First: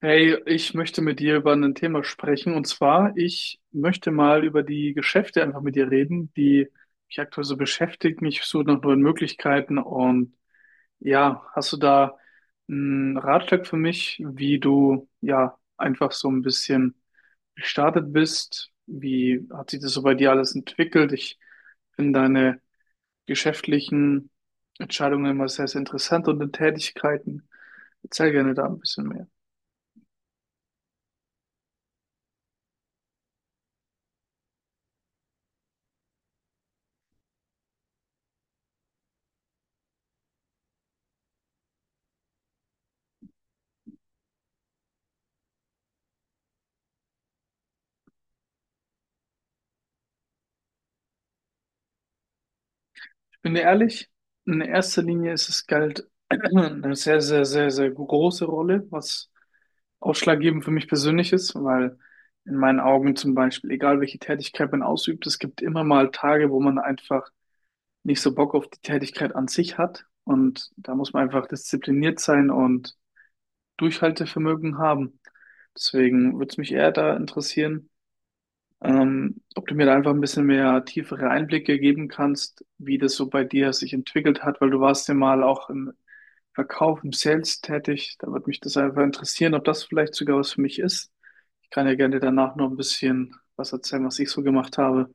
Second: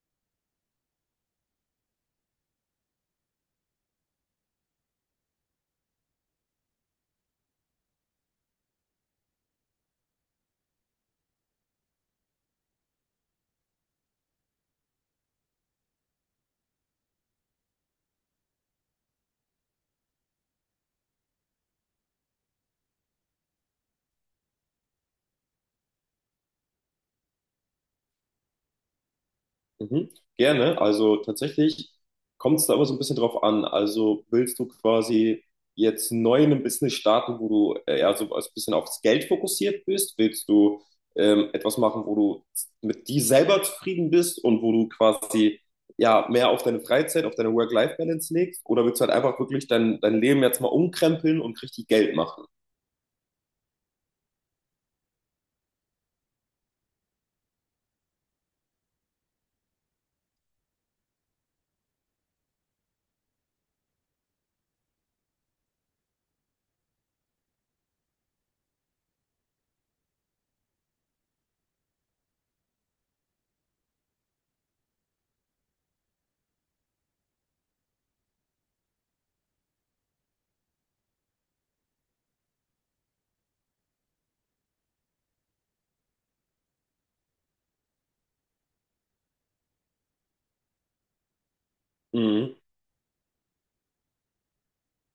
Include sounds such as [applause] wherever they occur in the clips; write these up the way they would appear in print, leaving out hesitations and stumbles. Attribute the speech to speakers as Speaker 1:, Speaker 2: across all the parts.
Speaker 1: Hey, ich möchte mit dir über ein Thema sprechen. Und zwar, ich möchte mal über die Geschäfte einfach mit dir reden, die mich aktuell so beschäftigen. Ich suche nach neuen Möglichkeiten. Und ja, hast du da einen Ratschlag für mich, wie du ja einfach so ein bisschen gestartet bist? Wie hat sich das so bei dir alles entwickelt? Ich finde deine geschäftlichen Entscheidungen immer sehr, sehr interessant und deine Tätigkeiten. Erzähl gerne da ein bisschen mehr.
Speaker 2: Mhm. Gerne. Also tatsächlich kommt es da immer so ein bisschen drauf an. Also willst du quasi jetzt neu in einem Business starten, wo du eher so ein bisschen aufs Geld fokussiert bist? Willst du etwas machen, wo du mit dir selber zufrieden bist und wo du quasi ja mehr auf deine Freizeit, auf deine Work-Life-Balance legst? Oder willst du halt einfach wirklich dein Leben jetzt mal umkrempeln und richtig Geld machen?
Speaker 1: Bin dir ehrlich, in erster Linie ist es Geld [clears throat] eine sehr, sehr, sehr, sehr große Rolle, was ausschlaggebend für mich persönlich ist, weil in meinen Augen zum Beispiel, egal welche Tätigkeit man ausübt, es gibt immer mal Tage, wo man einfach nicht so Bock auf die Tätigkeit an sich hat. Und da muss man einfach diszipliniert sein und Durchhaltevermögen haben. Deswegen würde es mich eher da interessieren, ob du mir da einfach ein bisschen mehr tiefere Einblicke geben kannst, wie das so bei dir sich entwickelt hat, weil du warst ja mal auch im Verkauf, im Sales tätig. Da würde mich das einfach interessieren, ob das vielleicht sogar was für mich ist. Ich kann ja gerne danach
Speaker 2: Mhm.
Speaker 1: noch ein bisschen was erzählen, was ich so gemacht habe.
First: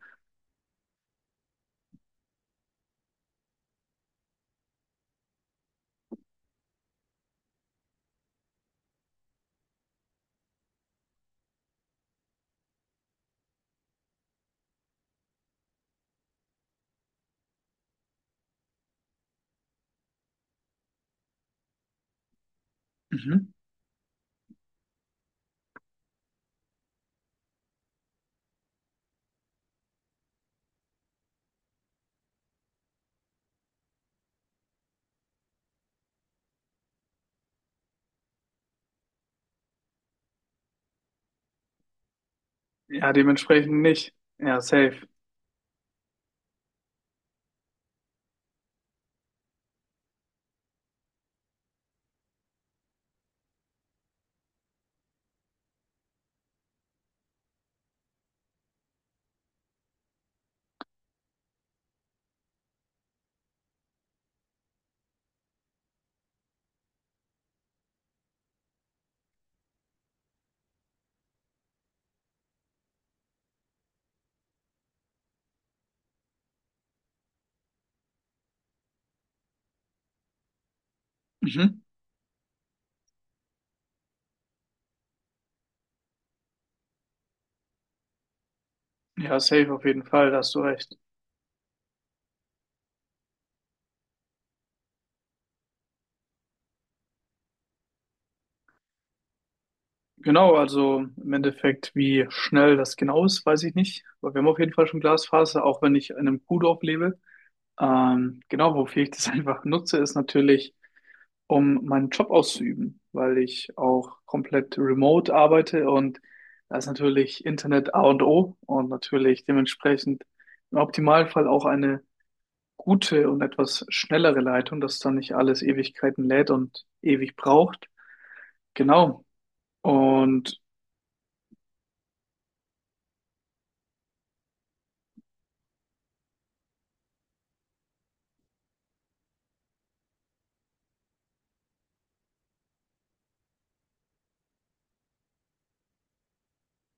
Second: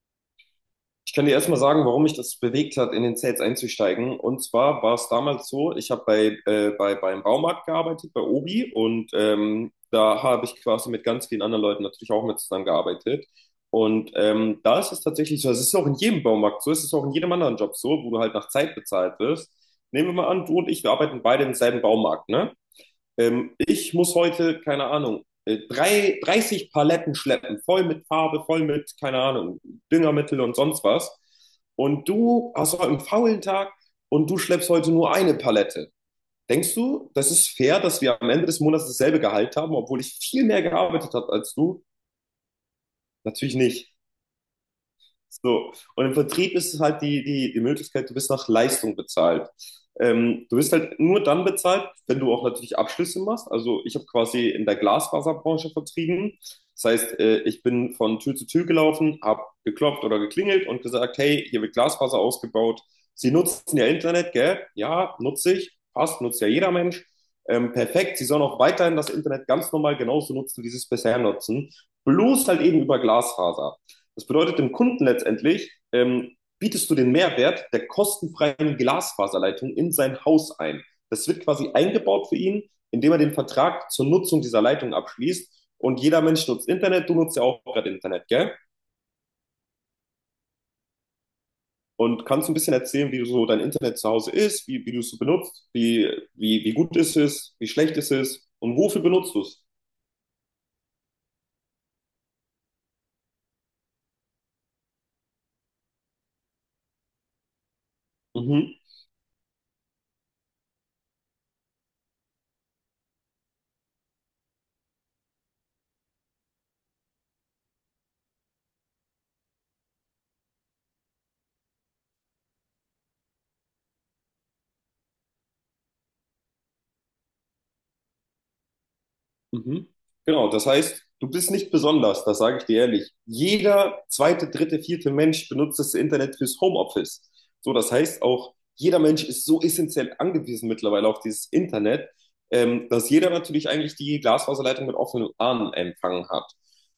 Speaker 2: Ich kann dir erstmal sagen, warum mich das bewegt hat, in den Sales einzusteigen. Und zwar war es damals so, ich habe beim Baumarkt gearbeitet, bei Obi, und da habe ich quasi mit ganz vielen anderen Leuten natürlich auch mit zusammengearbeitet. Und da ist es tatsächlich so, es ist auch in jedem Baumarkt so, es ist auch in jedem anderen Job so, wo du halt nach Zeit bezahlt wirst. Nehmen wir mal an, du und ich, wir arbeiten beide im selben Baumarkt, ne?
Speaker 1: Mhm.
Speaker 2: Ich muss heute, keine Ahnung, 30 Paletten schleppen, voll mit Farbe, voll mit, keine Ahnung, Düngermittel und sonst was. Und du hast heute einen faulen Tag und du schleppst heute nur eine Palette. Denkst du, das ist fair, dass wir am Ende des Monats dasselbe Gehalt haben, obwohl ich viel mehr gearbeitet habe als du?
Speaker 1: Ja,
Speaker 2: Natürlich
Speaker 1: dementsprechend
Speaker 2: nicht.
Speaker 1: nicht. Ja, safe.
Speaker 2: So, und im Vertrieb ist es halt die Möglichkeit, du bist nach Leistung bezahlt. Du wirst halt nur dann bezahlt, wenn du auch natürlich Abschlüsse machst. Also ich habe quasi in der Glasfaserbranche vertrieben. Das heißt, ich bin von Tür zu Tür gelaufen, habe geklopft oder geklingelt und gesagt, hey, hier wird Glasfaser ausgebaut. Sie nutzen ja Internet, gell? Ja, nutze ich. Passt, nutzt ja jeder Mensch. Perfekt, Sie sollen auch weiterhin das Internet ganz normal genauso nutzen, wie Sie es bisher nutzen. Bloß halt eben über Glasfaser. Das bedeutet dem Kunden letztendlich, bietest du den Mehrwert der kostenfreien Glasfaserleitung in sein Haus ein. Das wird quasi
Speaker 1: Mhm.
Speaker 2: eingebaut für ihn, indem er den Vertrag zur Nutzung dieser Leitung abschließt. Und jeder Mensch nutzt Internet, du nutzt ja auch gerade Internet, gell?
Speaker 1: Ja, safe auf jeden Fall, da hast du recht.
Speaker 2: Und kannst ein bisschen erzählen, wie so dein Internet zu Hause ist, wie du es so benutzt, wie gut ist es, wie schlecht ist es und wofür benutzt du es?
Speaker 1: Genau, also im Endeffekt, wie schnell das genau ist, weiß ich nicht. Aber wir haben auf jeden Fall schon Glasfaser, auch wenn ich in einem Kuhdorf lebe. Genau,
Speaker 2: Mhm.
Speaker 1: wofür ich das [laughs] einfach nutze, ist natürlich, um meinen Job auszuüben, weil ich auch komplett remote arbeite und da ist natürlich Internet A und O und natürlich dementsprechend im Optimalfall auch eine gute und etwas schnellere Leitung, dass dann nicht alles Ewigkeiten lädt und ewig braucht. Genau.
Speaker 2: Mhm. Genau,
Speaker 1: Und
Speaker 2: das heißt, du bist nicht besonders, das sage ich dir ehrlich. Jeder zweite, dritte, vierte Mensch benutzt das Internet fürs Homeoffice. So, das heißt auch, jeder Mensch ist so essentiell angewiesen mittlerweile auf dieses Internet, dass jeder natürlich eigentlich die Glasfaserleitung mit offenen Armen empfangen hat.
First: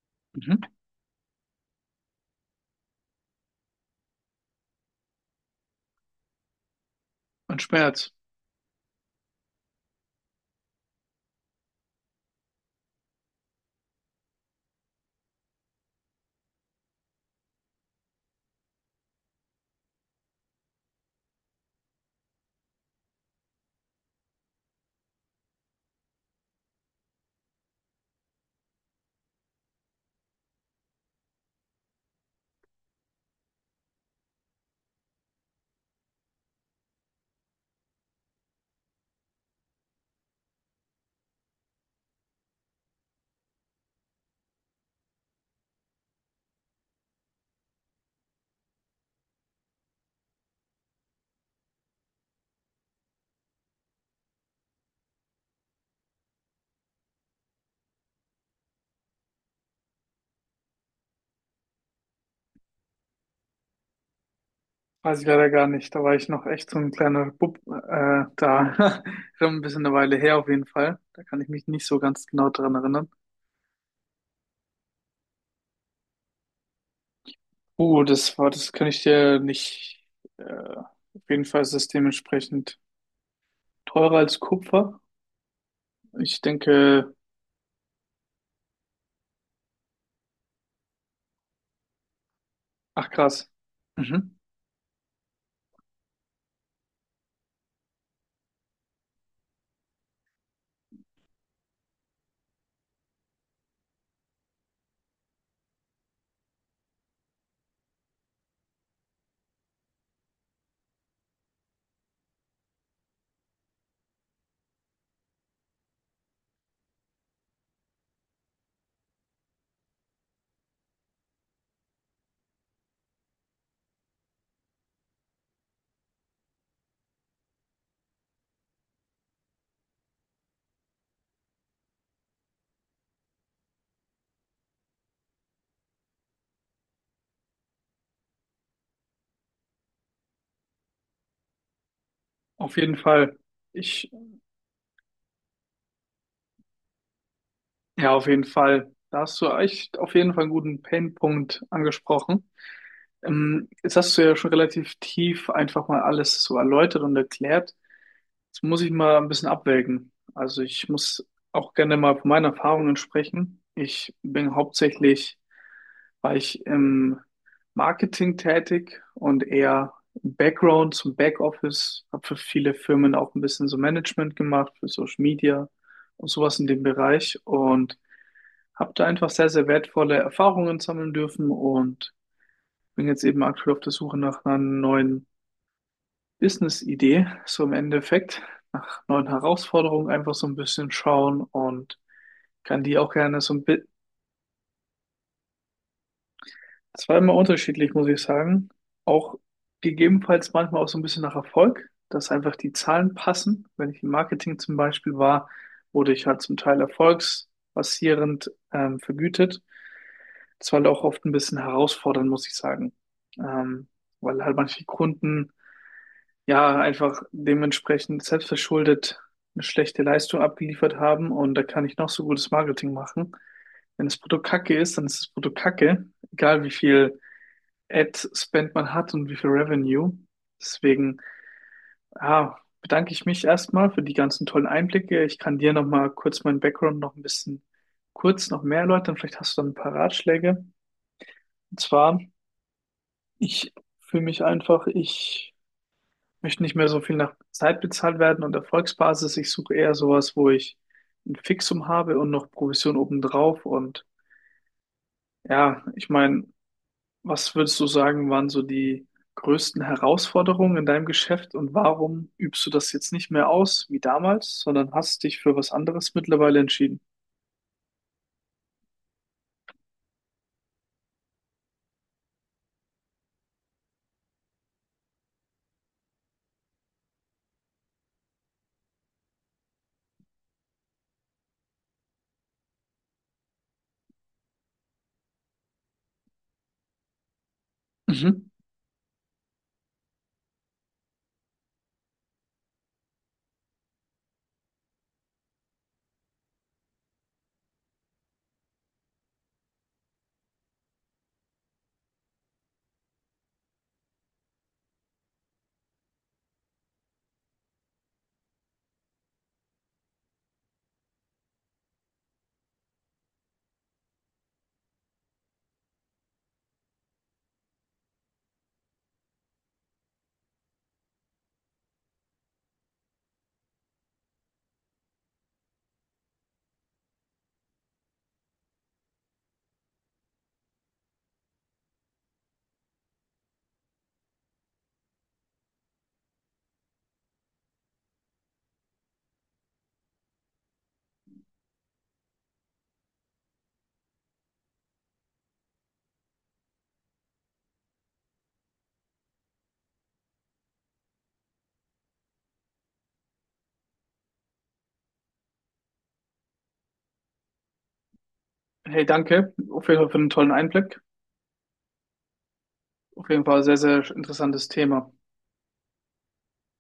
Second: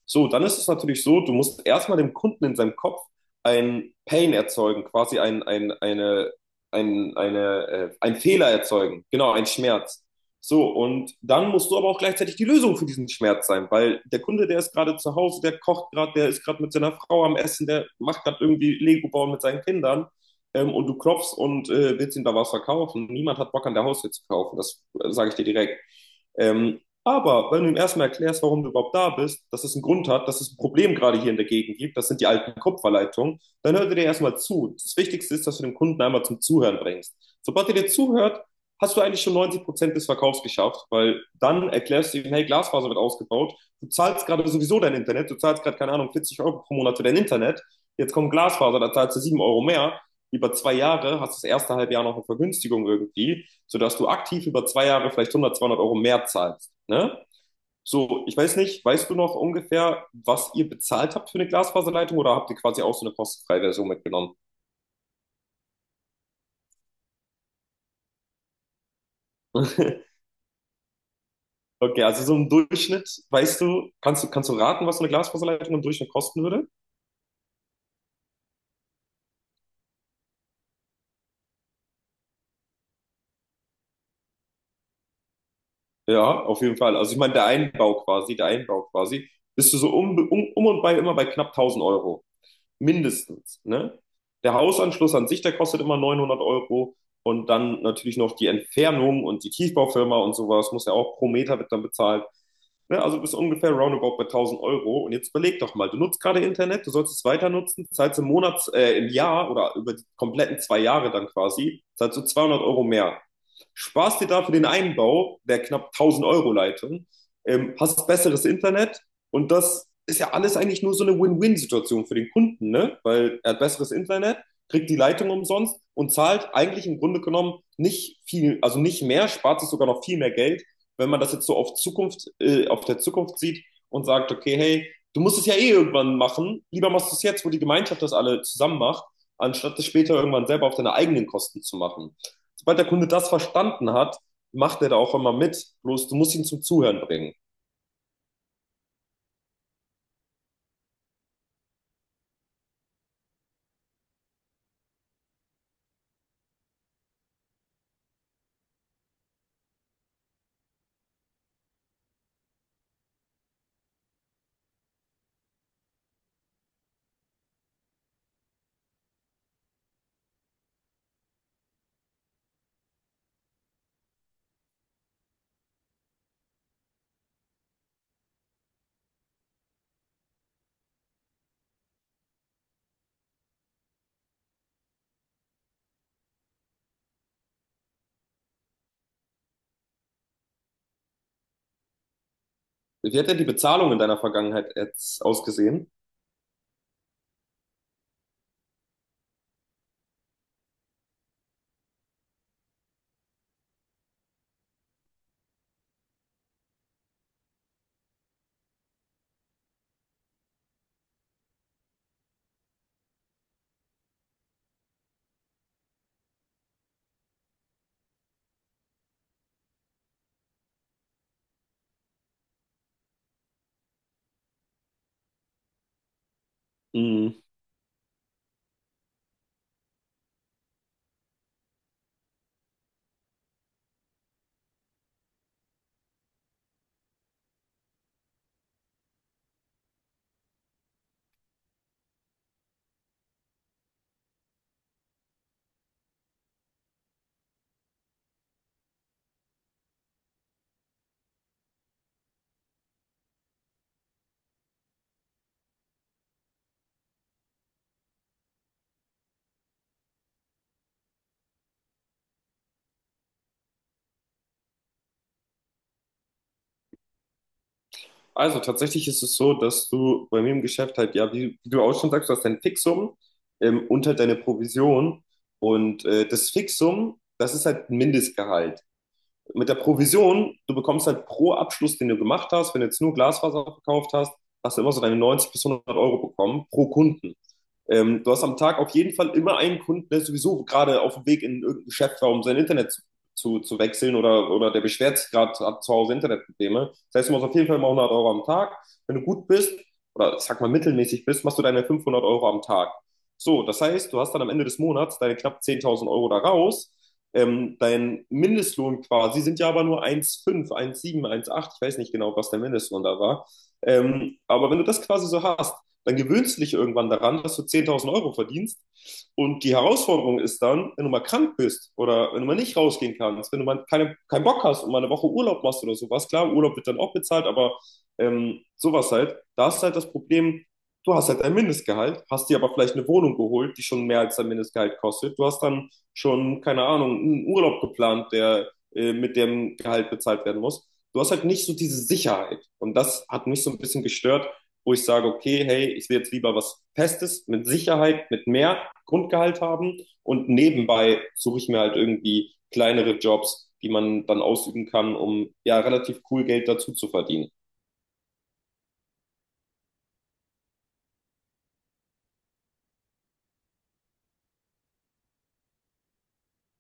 Speaker 2: So, dann ist es
Speaker 1: mhm.
Speaker 2: natürlich so, du musst erstmal dem Kunden in seinem Kopf ein Pain erzeugen, quasi ein, ein, eine, ein,
Speaker 1: Und
Speaker 2: eine, äh,
Speaker 1: Schmerz.
Speaker 2: ein Fehler erzeugen, genau, ein Schmerz. So, und dann musst du aber auch gleichzeitig die Lösung für diesen Schmerz sein, weil der Kunde, der ist gerade zu Hause, der kocht gerade, der ist gerade mit seiner Frau am Essen, der macht gerade irgendwie Lego bauen mit seinen Kindern, und du klopfst und willst ihm da was verkaufen. Niemand hat Bock an der Haustür zu kaufen, das sage ich dir direkt. Aber wenn du ihm erstmal erklärst, warum du überhaupt da bist, dass es einen Grund hat, dass es ein Problem gerade hier in der Gegend gibt, das sind die alten Kupferleitungen, dann hört er dir erstmal zu. Das Wichtigste ist, dass du den Kunden einmal zum Zuhören bringst. Sobald er dir zuhört, hast du eigentlich schon 90% des Verkaufs geschafft, weil dann erklärst du ihm, hey, Glasfaser wird ausgebaut, du zahlst gerade sowieso dein Internet, du zahlst gerade, keine Ahnung, 40 Euro pro Monat für dein Internet, jetzt kommt Glasfaser, da zahlst du 7 Euro mehr, über 2 Jahre hast du das erste halbe Jahr noch eine Vergünstigung irgendwie, sodass du aktiv über 2 Jahre vielleicht 100, 200 Euro mehr zahlst, ne? So, ich weiß nicht, weißt du noch ungefähr, was ihr bezahlt habt für eine Glasfaserleitung oder habt ihr quasi auch so eine kostenfreie Version mitgenommen?
Speaker 1: Weiß ich leider gar nicht. Da war ich noch echt so ein kleiner Bub da. [laughs] Schon ein bisschen eine
Speaker 2: [laughs]
Speaker 1: Weile her auf jeden Fall. Da kann ich mich nicht so
Speaker 2: Okay, also
Speaker 1: ganz
Speaker 2: so im
Speaker 1: genau dran erinnern.
Speaker 2: Durchschnitt, weißt du, kannst du, kannst du raten, was so eine Glasfaserleitung im Durchschnitt kosten würde?
Speaker 1: Das war, das kann ich dir nicht. Auf jeden Fall ist es dementsprechend teurer als Kupfer. Ich
Speaker 2: Ja, auf jeden Fall. Also
Speaker 1: denke,
Speaker 2: ich meine, der Einbau quasi, bist du so um und bei immer bei knapp 1.000 Euro.
Speaker 1: ach krass.
Speaker 2: Mindestens, ne?
Speaker 1: Mhm.
Speaker 2: Der Hausanschluss an sich, der kostet immer 900 Euro. Und dann natürlich noch die Entfernung und die Tiefbaufirma und sowas muss ja auch pro Meter wird dann bezahlt. Ne, also bist ungefähr roundabout bei 1000 Euro. Und jetzt überleg doch mal, du nutzt gerade Internet, du sollst es weiter nutzen, zahlst im Jahr oder über die kompletten 2 Jahre dann quasi, zahlst du 200 Euro mehr. Sparst dir dafür den Einbau der knapp 1000 Euro Leitung, hast besseres Internet und das ist ja alles eigentlich nur so eine Win-Win-Situation für den Kunden, ne? Weil er hat besseres Internet, kriegt die Leitung umsonst und zahlt eigentlich im Grunde genommen nicht viel, also nicht mehr, spart sich sogar noch viel mehr Geld, wenn man das jetzt so auf der Zukunft sieht und sagt, okay, hey, du musst es ja eh irgendwann machen, lieber machst du es jetzt, wo die Gemeinschaft das alle zusammen macht, anstatt es später irgendwann selber auf deine eigenen Kosten zu machen.
Speaker 1: Auf
Speaker 2: Sobald der
Speaker 1: jeden
Speaker 2: Kunde das
Speaker 1: Fall.
Speaker 2: verstanden
Speaker 1: Ich,
Speaker 2: hat, macht er da auch immer mit. Bloß du musst ihn zum Zuhören bringen.
Speaker 1: ja, auf jeden Fall. Da hast du echt auf jeden Fall einen guten Painpunkt angesprochen. Jetzt hast du ja schon relativ tief einfach mal alles so erläutert und erklärt. Das muss ich mal ein bisschen abwägen. Also ich muss auch gerne mal von meinen Erfahrungen sprechen. Ich bin hauptsächlich, war ich im Marketing tätig und eher im Background zum Backoffice, habe für viele Firmen auch ein bisschen so Management gemacht, für Social Media und sowas in dem Bereich und habe da einfach sehr, sehr wertvolle Erfahrungen sammeln dürfen und bin jetzt eben aktuell auf der Suche nach einer neuen Business-Idee, so im Endeffekt, nach neuen Herausforderungen einfach so ein bisschen schauen und kann die auch
Speaker 2: Wie hat denn
Speaker 1: gerne
Speaker 2: die
Speaker 1: so ein bisschen,
Speaker 2: Bezahlung in deiner Vergangenheit jetzt ausgesehen?
Speaker 1: zweimal unterschiedlich, muss ich sagen, auch gegebenenfalls manchmal auch so ein bisschen nach Erfolg, dass einfach die Zahlen passen. Wenn ich im Marketing zum Beispiel war, wurde ich halt zum Teil erfolgsbasierend vergütet. Das war halt auch oft ein bisschen herausfordernd, muss ich sagen, ähm, weil halt manche Kunden ja, einfach dementsprechend selbstverschuldet eine schlechte Leistung abgeliefert haben und da kann ich noch so gutes Marketing machen. Wenn das Produkt kacke ist, dann ist das Produkt kacke, egal wie viel
Speaker 2: Mhm.
Speaker 1: Ad-Spend man hat und wie viel Revenue. Deswegen, ja, bedanke ich mich erstmal für die ganzen tollen Einblicke. Ich kann dir nochmal kurz meinen Background noch ein bisschen kurz noch mehr erläutern. Vielleicht hast du dann ein paar Ratschläge. Und zwar, ich fühle mich einfach, ich möchte nicht mehr so viel nach Zeit bezahlt werden und Erfolgsbasis. Ich suche eher sowas, wo ich ein Fixum habe und noch Provision obendrauf. Und ja, ich meine, was würdest du sagen, waren so die größten Herausforderungen in deinem Geschäft und warum übst du das jetzt nicht mehr aus wie damals, sondern hast dich für was anderes mittlerweile entschieden?
Speaker 2: Also tatsächlich ist es so, dass du bei mir im Geschäft halt, ja, wie du auch schon sagst, du hast dein Fixum, und halt deine Provision. Und das Fixum, das ist halt ein Mindestgehalt. Mit der Provision, du bekommst halt pro Abschluss, den du gemacht hast, wenn du jetzt nur Glasfaser verkauft hast, hast du immer so deine 90 bis 100 Euro bekommen pro Kunden. Du
Speaker 1: Mhm.
Speaker 2: hast am Tag auf jeden Fall immer einen Kunden, der sowieso gerade auf dem Weg in irgendein Geschäft war, um sein Internet zu wechseln oder der beschwert sich gerade, hat zu Hause Internetprobleme. Das heißt, du machst auf jeden Fall mal 100 Euro am Tag. Wenn du gut bist oder ich sag mal mittelmäßig bist, machst du deine 500 Euro am Tag. So, das heißt, du hast dann am Ende des Monats deine knapp 10.000 Euro da raus. Dein Mindestlohn quasi sind ja aber nur 1,5, 1,7, 1,8. Ich weiß nicht genau, was der Mindestlohn da war. Aber wenn du das quasi so hast, dann gewöhnst du dich irgendwann daran, dass du 10.000 Euro verdienst. Und die Herausforderung ist dann, wenn du mal krank bist oder wenn du mal nicht rausgehen kannst, wenn du mal keinen Bock hast und mal eine Woche Urlaub machst oder sowas. Klar, Urlaub wird dann auch bezahlt, aber sowas halt. Da ist halt das Problem, du hast halt ein Mindestgehalt, hast dir aber vielleicht eine Wohnung geholt, die schon mehr als dein Mindestgehalt kostet. Du hast dann schon, keine Ahnung, einen Urlaub geplant, der mit dem Gehalt bezahlt werden muss. Du hast halt nicht so diese Sicherheit. Und das hat mich so ein bisschen gestört, wo ich sage, okay, hey, ich will jetzt lieber was Festes, mit Sicherheit, mit mehr Grundgehalt haben und nebenbei suche ich mir halt irgendwie kleinere Jobs, die man dann ausüben kann, um ja relativ cool Geld dazu zu verdienen.
Speaker 1: Hey, danke auf jeden Fall für den tollen Einblick. Auf jeden Fall sehr, sehr interessantes Thema.